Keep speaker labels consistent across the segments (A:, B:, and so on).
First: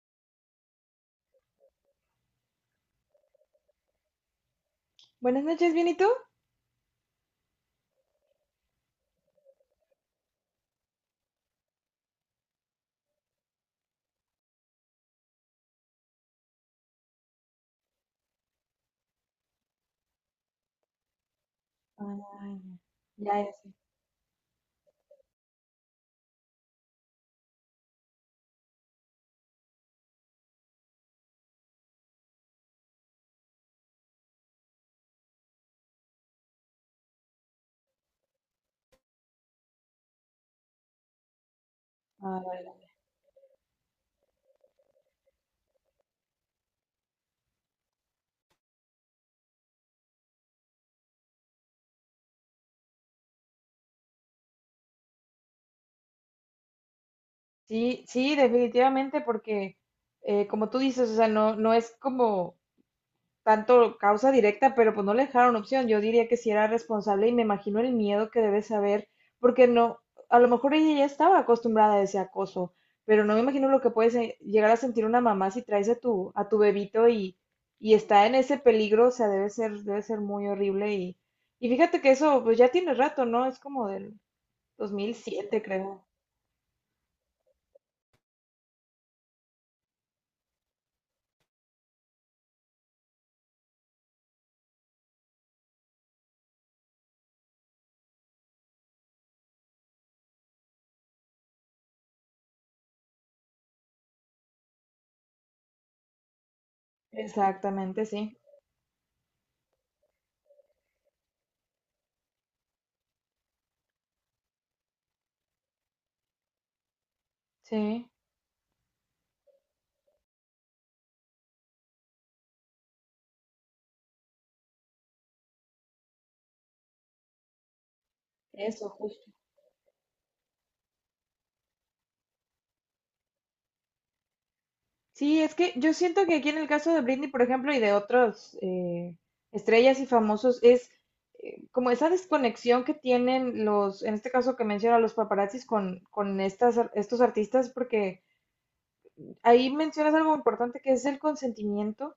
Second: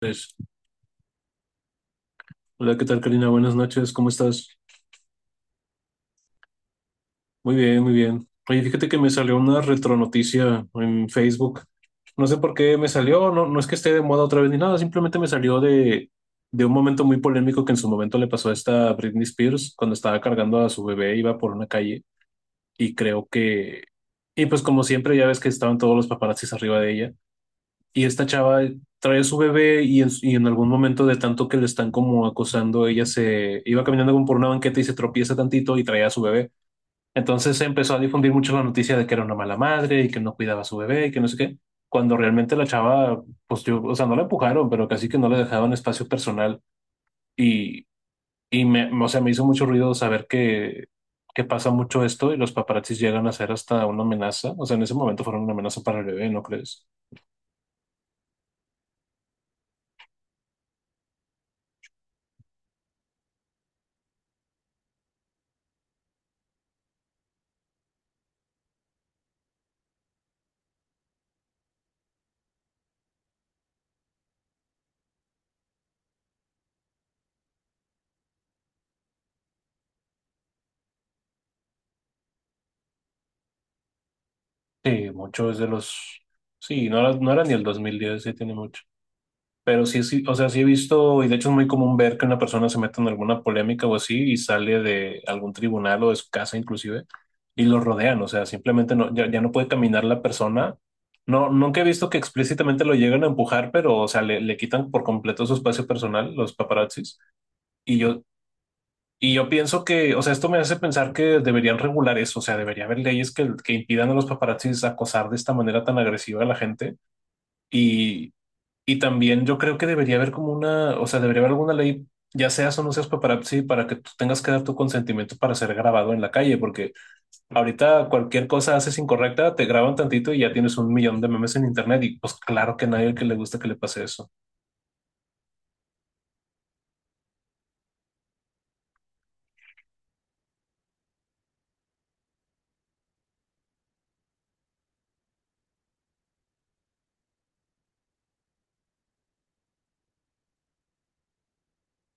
A: Pues, hola, ¿qué tal, Karina? Buenas noches, ¿cómo estás?
B: Buenas noches, ¿bien y tú?
A: Muy bien, muy bien. Oye, fíjate que me salió una retronoticia en Facebook. No sé por qué me salió, no, no es que esté de moda otra vez ni nada, simplemente me salió de un momento muy polémico que en su momento le pasó a esta Britney Spears cuando estaba cargando a su bebé, iba por una calle
B: Ay,
A: y creo
B: ya, ya sé.
A: que. Y pues como siempre, ya ves que estaban todos los paparazzis arriba de ella. Y esta chava trae a su bebé y en algún momento de tanto que le están como acosando, ella se iba caminando como por una banqueta y se tropieza tantito y traía a su bebé. Entonces se empezó a difundir mucho la noticia de que era una mala madre y que no cuidaba a su bebé y que no sé qué. Cuando
B: Ah,
A: realmente la
B: vale.
A: chava, pues yo, o sea, no la empujaron, pero casi que no le dejaban espacio personal. Y, y me, o sea, me hizo mucho ruido saber que pasa mucho esto y los paparazzis llegan a ser hasta una amenaza. O sea, en ese momento fueron una amenaza para el bebé, ¿no crees?
B: Sí, sí, definitivamente, porque como tú dices, o sea, no, no es como tanto causa directa, pero pues no le dejaron opción. Yo diría que si era responsable y me imagino el miedo que debe saber, porque no, a lo mejor ella ya estaba acostumbrada a ese acoso, pero no me imagino lo que puede llegar a sentir una mamá si traes a tu bebito y, está en ese peligro, o sea, debe ser muy horrible y fíjate que eso pues ya tiene rato, ¿no? Es como del dos
A: Sí,
B: mil
A: mucho es
B: siete
A: de
B: creo.
A: los. Sí, no era ni el 2010, sí tiene mucho. Pero sí, sí, o sea, sí he visto, y de hecho es muy común ver que una persona se mete en alguna polémica o así y sale de algún tribunal o de su casa inclusive y lo rodean, o sea, simplemente no, ya, ya no puede caminar la persona. No, nunca he visto que explícitamente lo lleguen a empujar, pero, o sea, le quitan por completo su espacio personal, los paparazzis. Y
B: Exactamente,
A: yo,
B: sí.
A: y yo pienso que, o sea, esto me hace pensar que deberían regular eso, o sea, debería haber leyes que impidan a los paparazzis acosar de esta manera tan agresiva a la gente.
B: Sí.
A: Y, y también yo creo que debería haber como una, o sea, debería haber alguna ley, ya seas o no seas paparazzi, para que tú tengas que dar tu consentimiento para ser grabado en la calle, porque ahorita cualquier cosa haces incorrecta, te graban tantito y ya tienes un millón de memes en internet y pues claro que a nadie que le gusta que le pase eso.
B: Sí, es que yo siento que aquí en el caso de Britney, por ejemplo, y de otros estrellas y famosos, es como esa desconexión que tienen los, en este caso que menciona los paparazzis con estos artistas, porque ahí mencionas algo importante que es el consentimiento.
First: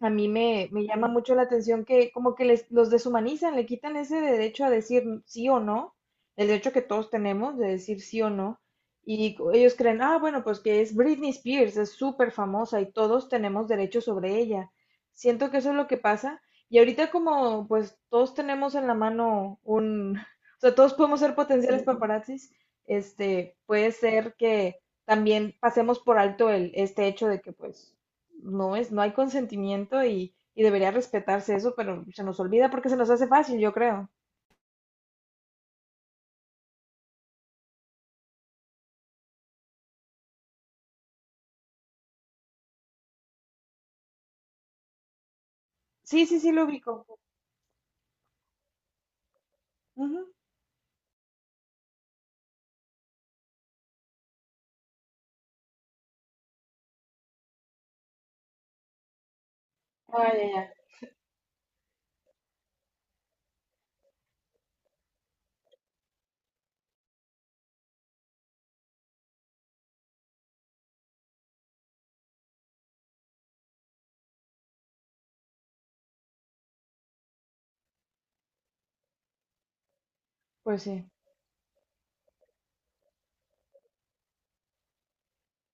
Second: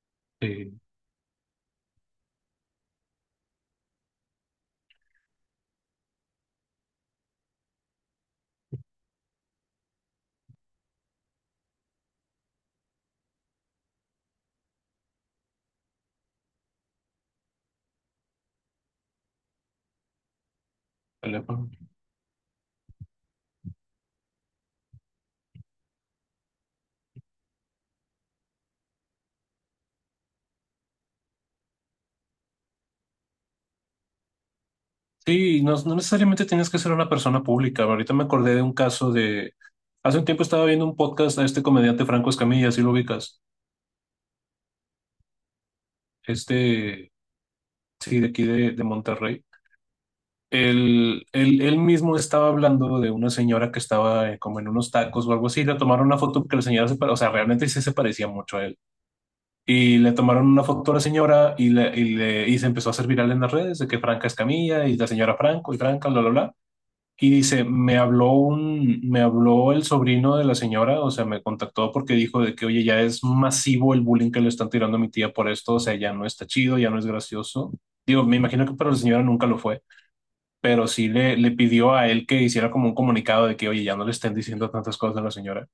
B: A mí me,
A: Sí.
B: me llama mucho la atención que como que les, los deshumanizan, le quitan ese derecho a decir sí o no, el derecho que todos tenemos de decir sí o no. Ellos creen, ah, bueno, pues que es Britney Spears, es súper famosa y todos tenemos derecho sobre ella. Siento que eso es lo que pasa. Y ahorita como pues todos tenemos en la mano un, o sea, todos podemos ser potenciales paparazzis, este, puede ser que también pasemos por alto el, este hecho de que pues no es, no hay consentimiento y, debería respetarse eso, pero se nos olvida porque se nos hace fácil, yo creo.
A: Sí, no, no necesariamente tienes que ser una persona pública. Ahorita me acordé de un caso de. Hace un tiempo estaba viendo un podcast a este comediante Franco Escamilla, si lo ubicas.
B: Sí, sí, sí, lo ubico.
A: Este, sí, de aquí de Monterrey.
B: Ujú.
A: Él mismo estaba hablando de una señora que estaba como en unos tacos o algo así. Le tomaron una foto porque la señora se parecía, o sea, realmente sí se parecía mucho a él. Y le
B: Ah, ya,
A: tomaron una
B: ya.
A: foto a la señora y se empezó a hacer viral en las redes de que Franca Escamilla y la señora Franco y Franca, bla, bla, bla. Y dice, me habló el sobrino de la señora, o sea, me contactó porque dijo de que, oye, ya es masivo el bullying que le están tirando a mi tía por esto, o sea, ya no está chido, ya no es gracioso. Digo, me imagino que para la señora nunca lo fue,
B: Pues
A: pero
B: sí,
A: sí le pidió a él que hiciera como un comunicado de que, oye, ya no le estén diciendo tantas cosas a la señora.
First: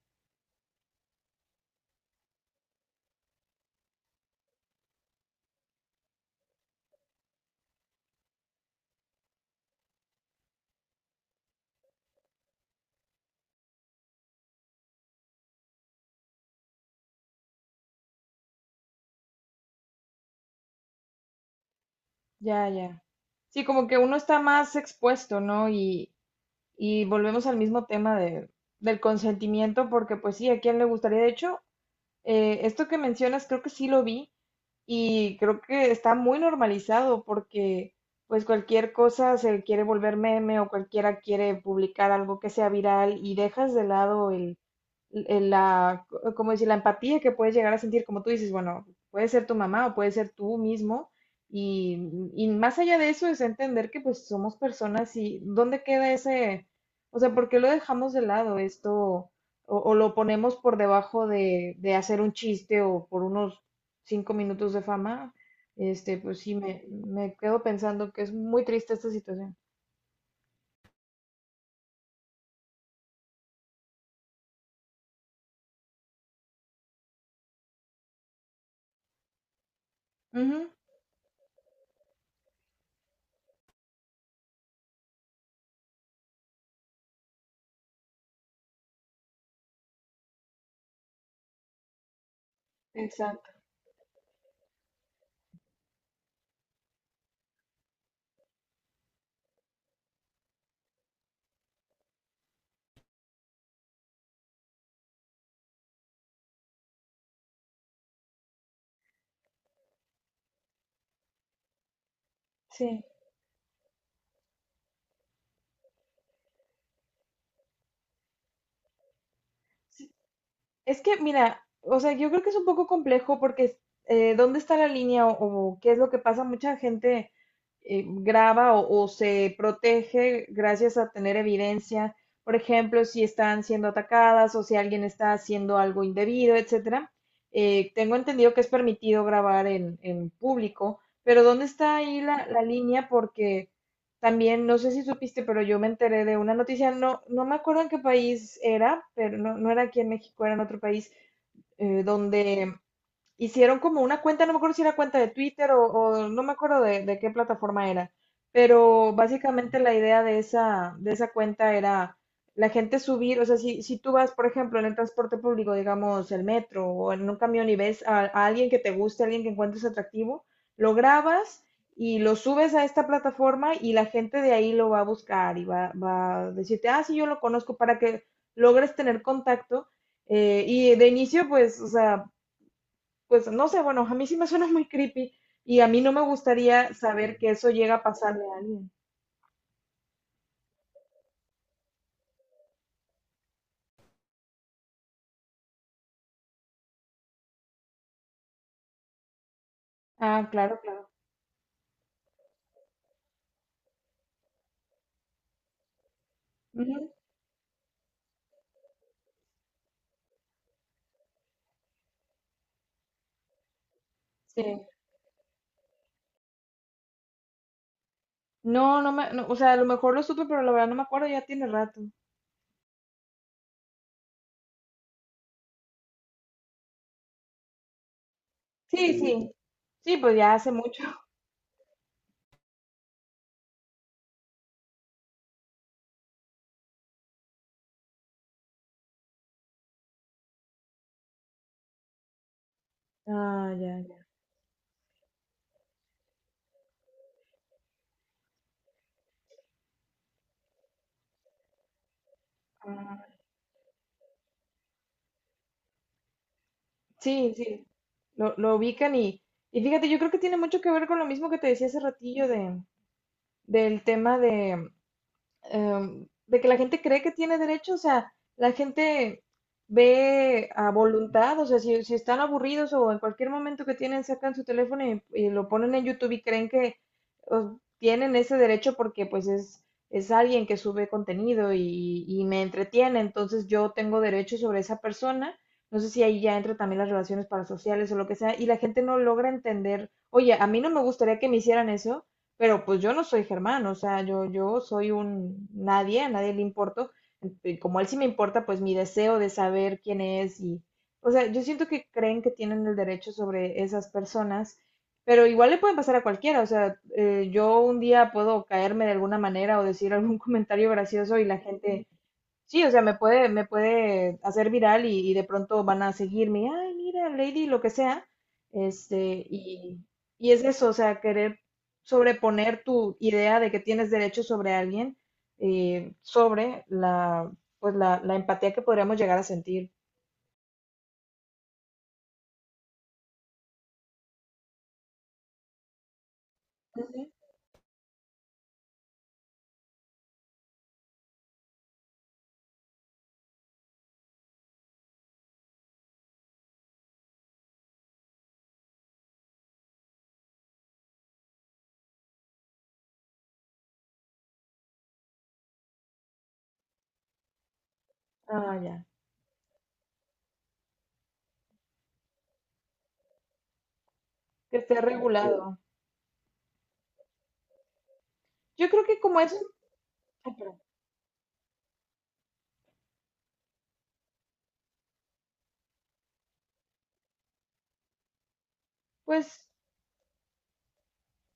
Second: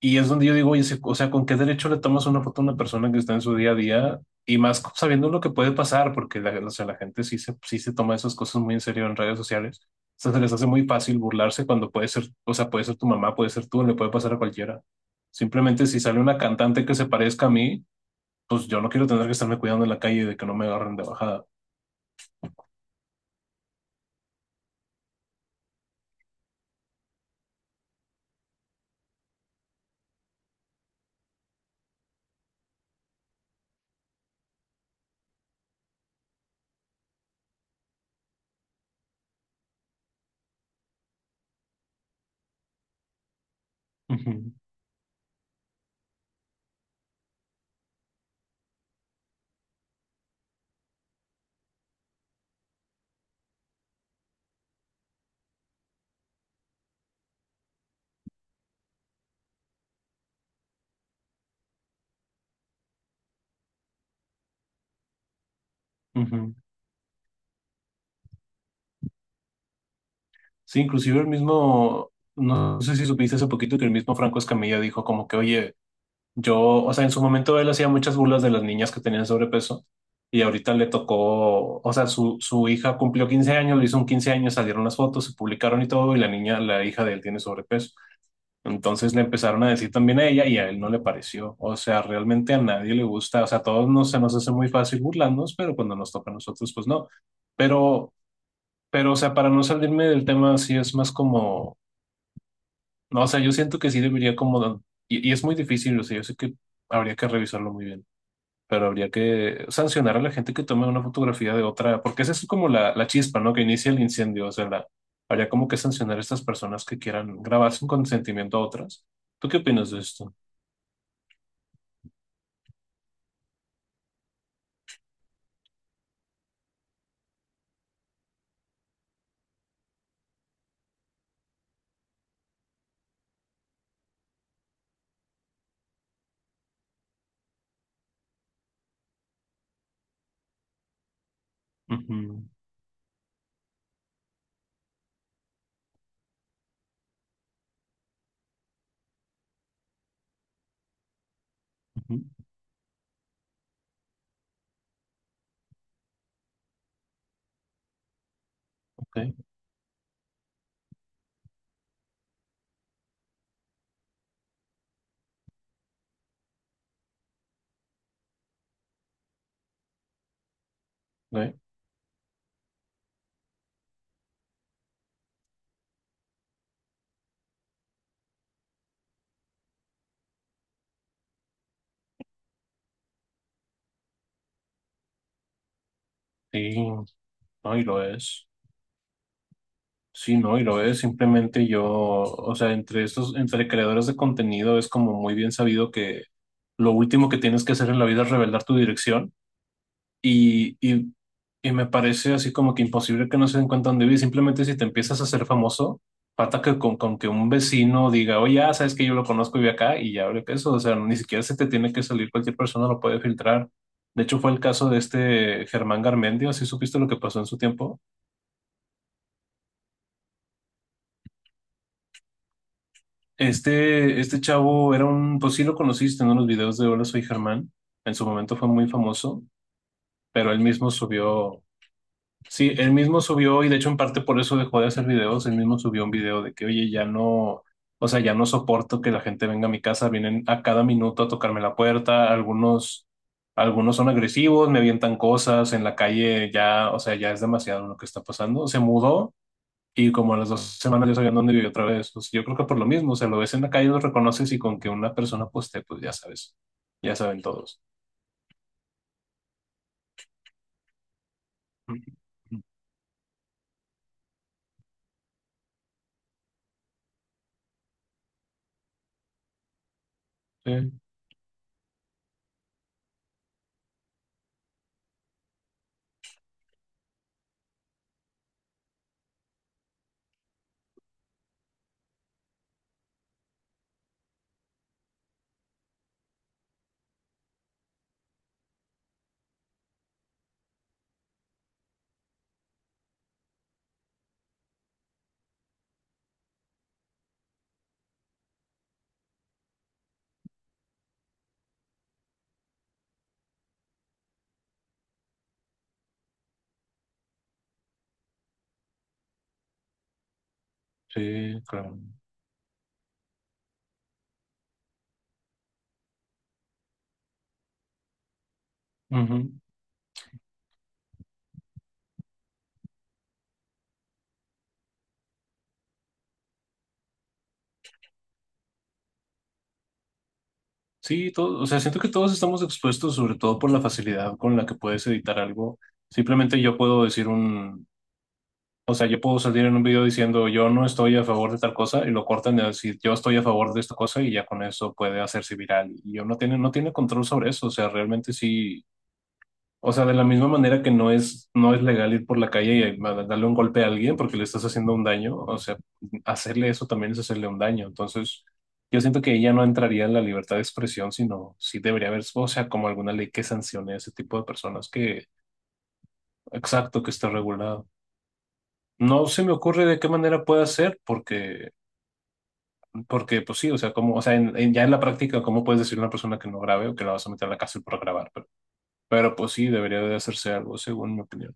A: Y es donde yo digo, oye, se- o sea, ¿con qué derecho le tomas una foto a una persona que está en su día a día? Y más sabiendo lo que puede pasar, porque la, o sea, la gente sí se toma esas cosas muy en serio en redes sociales. O sea, se les hace muy fácil burlarse cuando puede ser, o sea, puede ser tu mamá, puede ser tú, le puede pasar a cualquiera. Simplemente si sale una cantante que se parezca a mí, pues yo no quiero tener que estarme cuidando en la calle de que no me agarren de bajada.
B: ya, ya. Sí, como que uno está más expuesto, ¿no? y, volvemos al mismo tema del consentimiento, porque pues sí, ¿a quién le gustaría? De hecho, esto que mencionas, creo que sí lo vi. Y creo que está muy normalizado porque pues cualquier cosa se quiere volver meme o cualquiera quiere publicar algo que sea viral y dejas de lado
A: Ujú,
B: el la, como decir, la empatía que puedes llegar a sentir, como tú dices, bueno, puede ser tu mamá o puede ser tú mismo, y, y, más allá de eso es entender que pues somos personas y dónde queda ese, o sea, ¿por qué lo dejamos de lado esto o lo ponemos por debajo de hacer un chiste o por unos 5 minutos de fama? Pues
A: ujú.
B: sí, me quedo pensando que es muy triste esta situación.
A: Sí, inclusive el mismo, no sé si supiste hace poquito que el mismo Franco Escamilla dijo como que, oye, yo, o sea, en su momento él hacía muchas burlas de las niñas que tenían sobrepeso y
B: Ujú.
A: ahorita le tocó, o sea, su hija cumplió 15 años, le hizo un 15 años, salieron las fotos, se publicaron y todo y la niña, la hija de él tiene sobrepeso. Entonces le empezaron a decir también a ella y a él no le pareció. O sea, realmente a nadie le gusta, o
B: Exacto,
A: sea, a todos nos, se nos hace muy fácil burlarnos, pero cuando nos toca a nosotros, pues no. Pero, pero, o sea, para no salirme del tema, sí es más como, no, o sea, yo siento que sí debería como, y es muy difícil, o sea, yo sé que habría que revisarlo muy bien, pero habría que sancionar a la gente que tome una fotografía de otra, porque esa es como la,
B: sí.
A: la chispa, ¿no? Que inicia el incendio, o sea, la- habría como que sancionar a estas personas que quieran grabar sin consentimiento a otras. ¿Tú qué opinas de esto?
B: Es que, mira, o sea, yo creo que es un poco complejo porque ¿dónde está la línea o qué es lo que pasa? Mucha gente graba o se protege gracias a tener evidencia, por ejemplo, si están siendo atacadas o si alguien está haciendo algo indebido, etcétera. Tengo entendido que es permitido grabar en público, pero ¿dónde está ahí
A: Ujú,
B: la línea? Porque también, no sé si supiste, pero yo me enteré de una noticia, no, no me acuerdo en qué país era, pero no, no era aquí en México, era en otro país,
A: ujú,
B: donde hicieron como una cuenta, no me acuerdo si era cuenta de Twitter o no me acuerdo de qué plataforma era, pero
A: ok,
B: básicamente la idea de esa cuenta era la gente subir, o sea, si tú vas, por ejemplo, en el transporte público, digamos, el metro o en un camión y ves a alguien que te guste, a alguien que encuentres atractivo, lo
A: ok.
B: grabas y lo subes a esta plataforma y la gente de ahí lo va a buscar y va a decirte, ah, sí, yo lo conozco para que logres tener contacto. Y de inicio, pues, o sea, pues no sé, bueno, a mí sí me suena muy creepy y a mí no me
A: Sí,
B: gustaría saber que eso
A: no, y
B: llega
A: lo
B: a pasarle
A: es.
B: a alguien.
A: Sí, no, y lo es. Simplemente yo, o sea, entre estos, entre creadores de contenido es como muy bien sabido que lo último que tienes que hacer en la vida es revelar tu dirección.
B: Ah,
A: Y,
B: claro, claro.
A: y, y me parece así como que imposible que no se den cuenta dónde vive. Simplemente si te empiezas a hacer famoso, falta que con,
B: Ujú,
A: con que un vecino diga, oye, ah, sabes que yo lo conozco y vive acá y ya abre peso. O sea, ni siquiera se te tiene que salir, cualquier persona lo puede filtrar. De hecho, fue el
B: sí.
A: caso de este Germán Garmendia, si supiste lo que pasó en su tiempo.
B: No, no me, no, o sea, a lo mejor lo supe, pero la verdad no me acuerdo, ya tiene rato.
A: Este chavo era un, pues sí lo conociste, ¿no? En unos videos de Hola, soy Germán. En su momento fue muy
B: Sí,
A: famoso,
B: sí, sí, pues
A: pero
B: ya
A: él
B: hace
A: mismo
B: mucho.
A: subió. Sí, él mismo subió, y de hecho en parte por eso dejó de hacer videos, él mismo subió un video de que, oye, ya no, o sea, ya no soporto que la gente venga a mi casa, vienen a cada minuto a tocarme la puerta, algunos,
B: Ah,
A: algunos
B: ya,
A: son
B: ya.
A: agresivos, me avientan cosas en la calle, ya, o sea, ya es demasiado lo que está pasando. Se mudó y como a las 2 semanas ya sabía dónde vivía otra vez. Pues, yo creo que por lo mismo, o
B: Ah,
A: sea, lo ves en la calle, lo reconoces y con que una persona poste, pues ya sabes, ya saben
B: sí,
A: todos.
B: sí, lo ubican y, fíjate, yo creo que tiene mucho que ver con lo mismo que te decía hace
A: Ujú.
B: ratillo del tema de, de que la gente cree que tiene derecho, o sea, la gente ve a
A: Sí,
B: voluntad, o sea, si están aburridos o en cualquier momento que tienen, sacan su teléfono y, lo ponen en YouTube y creen que tienen ese derecho porque pues es alguien que sube contenido y me entretiene, entonces yo tengo derecho sobre esa persona. No sé si ahí ya entra también las relaciones parasociales o lo que sea, y la gente no logra entender, oye, a mí no me gustaría que me hicieran eso, pero pues yo no soy Germán, o sea, yo soy un nadie, a nadie le importo. Y como él sí me importa, pues mi deseo de saber quién es y, o sea, yo siento que creen que tienen el derecho sobre esas personas, pero igual le pueden pasar a cualquiera, o sea, yo un día puedo caerme de alguna manera o decir algún comentario gracioso y la
A: sí,
B: gente. Sí, o sea, me puede hacer viral y, de pronto van a seguirme, ay, mira, Lady, lo que sea. Este,
A: claro.
B: y, y es eso, o sea, querer sobreponer tu idea de que tienes derecho sobre alguien, sobre pues la empatía que podríamos llegar a sentir.
A: Sí, todo, o sea, siento que todos estamos expuestos, sobre todo por la facilidad con la que puedes editar algo. Simplemente yo puedo
B: Ujú.
A: decir un, o sea, yo puedo salir en un video diciendo yo no estoy a favor de tal cosa y lo cortan de decir yo estoy a favor de esta cosa y ya con eso puede hacerse viral. Y yo no tiene control sobre eso, o sea, realmente sí. O sea, de la misma manera que no es legal ir por la calle y ma- darle un golpe a alguien porque le estás haciendo un daño, o sea, hacerle eso también es hacerle un daño. Entonces,
B: Ah,
A: yo
B: ya,
A: siento que ella no entraría en la libertad de expresión, sino sí debería haber, o sea, como alguna ley que sancione a ese tipo de
B: que
A: personas
B: esté
A: que,
B: regulado.
A: exacto, que está regulado.
B: Yo creo que
A: No
B: como
A: se me
B: es,
A: ocurre de qué manera
B: Ay,
A: puede
B: perdón.
A: ser, porque, porque pues sí, o sea, como, o sea, en- ya en la práctica, ¿cómo puedes decir a una persona que no grabe o que la vas a meter a la cárcel por grabar? Pero pues sí,
B: Pues
A: debería de hacerse algo, según mi opinión.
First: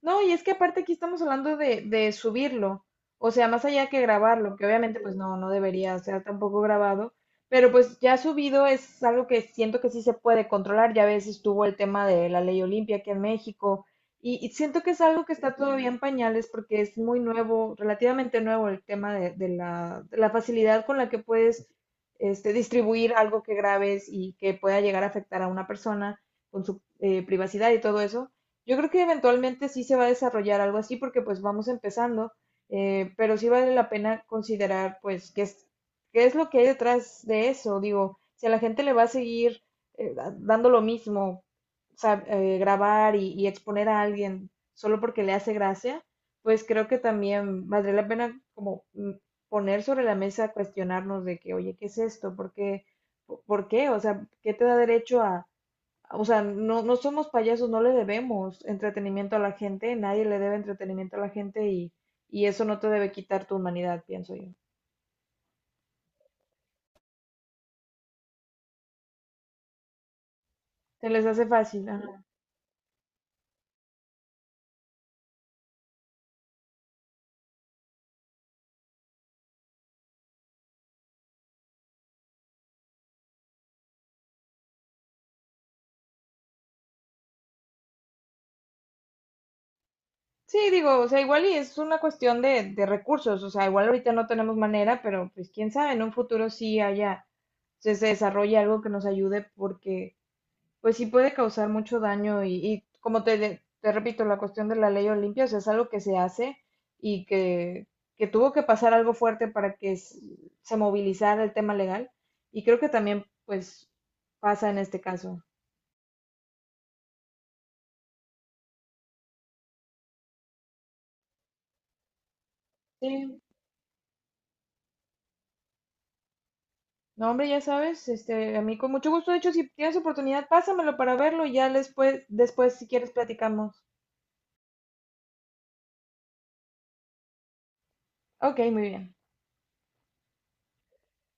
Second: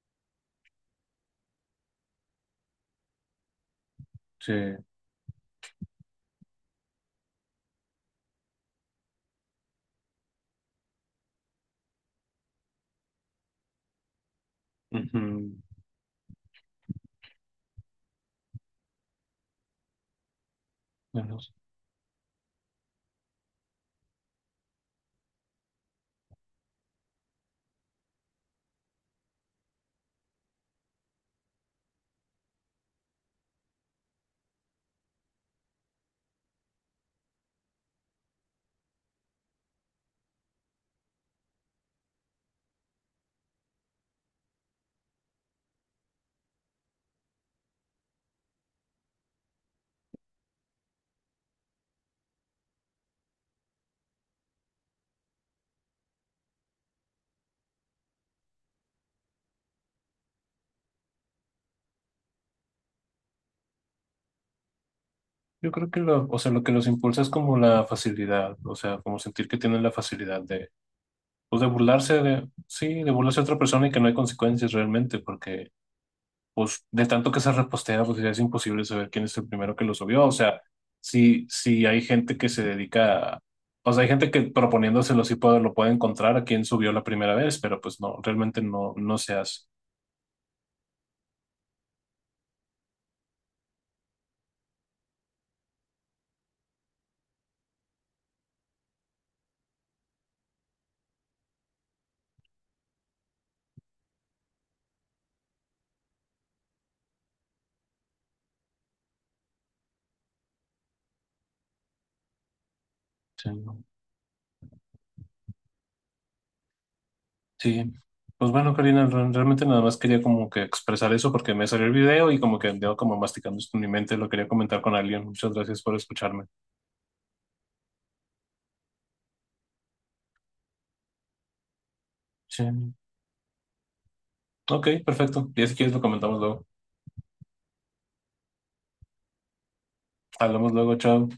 B: no, y es que aparte aquí estamos hablando de, subirlo, o sea, más allá que
A: Sí.
B: grabarlo, que obviamente pues no, no debería ser tampoco grabado, pero pues ya subido es algo que siento que sí se puede controlar, ya a veces estuvo el tema de la ley Olimpia aquí en México, y siento que es algo que está
A: Ujú,
B: todavía en pañales porque es muy nuevo, relativamente nuevo el tema de, de la facilidad con la que
A: bueno, sí.
B: puedes distribuir algo que grabes y que pueda llegar a afectar a una persona con su privacidad y todo eso. Yo creo que eventualmente sí se va a desarrollar algo así porque pues vamos empezando, pero sí vale la pena considerar pues qué es lo que hay detrás de eso. Digo, si a la gente le va a seguir dando lo mismo, grabar y, exponer a alguien solo porque le hace gracia, pues creo que también valdría la pena como poner sobre la mesa, cuestionarnos de que, oye, ¿qué es esto? ¿Por qué? ¿Por qué? O sea, ¿qué te da derecho a o sea, no, no somos payasos, no le debemos entretenimiento a la gente, nadie le debe entretenimiento a la gente y, eso no te debe quitar tu humanidad, pienso yo.
A: Yo creo que lo, o sea, lo que los impulsa es como la facilidad, o sea, como sentir que tienen la facilidad de,
B: Se les hace
A: pues de
B: fácil.
A: burlarse
B: Ajá.
A: de, sí, de burlarse de otra persona y que no hay consecuencias realmente, porque pues de tanto que se repostea, pues ya es imposible saber quién es el primero que lo subió, o sea, si hay gente que se dedica a, o sea, hay gente que proponiéndoselo sí puede, lo puede encontrar a quién subió la primera vez, pero pues no, realmente no, no se hace.
B: Sí, digo, o sea, igual y es una cuestión de recursos, o sea, igual ahorita no tenemos manera, pero pues quién sabe, en un futuro sí haya, se desarrolle algo que nos ayude porque pues sí puede causar mucho daño y como te repito, la cuestión de la ley Olimpia, o sea, es algo que se hace y que tuvo que pasar algo fuerte para que se movilizara el tema legal y creo que también
A: Sí.
B: pues pasa en este caso.
A: Sí, pues bueno, Karina, re- realmente nada más quería como que expresar eso porque me salió el video y como que andaba como
B: Sí,
A: masticando esto en mi mente, lo quería comentar con alguien. Muchas gracias por escucharme.
B: no hombre, ya sabes, a mí con mucho gusto, de hecho, si tienes oportunidad, pásamelo para verlo y ya después si
A: Sí.
B: quieres platicamos.
A: Ok, perfecto. Ya si quieres lo comentamos luego.
B: Ok, muy bien.
A: Hablamos luego, chao.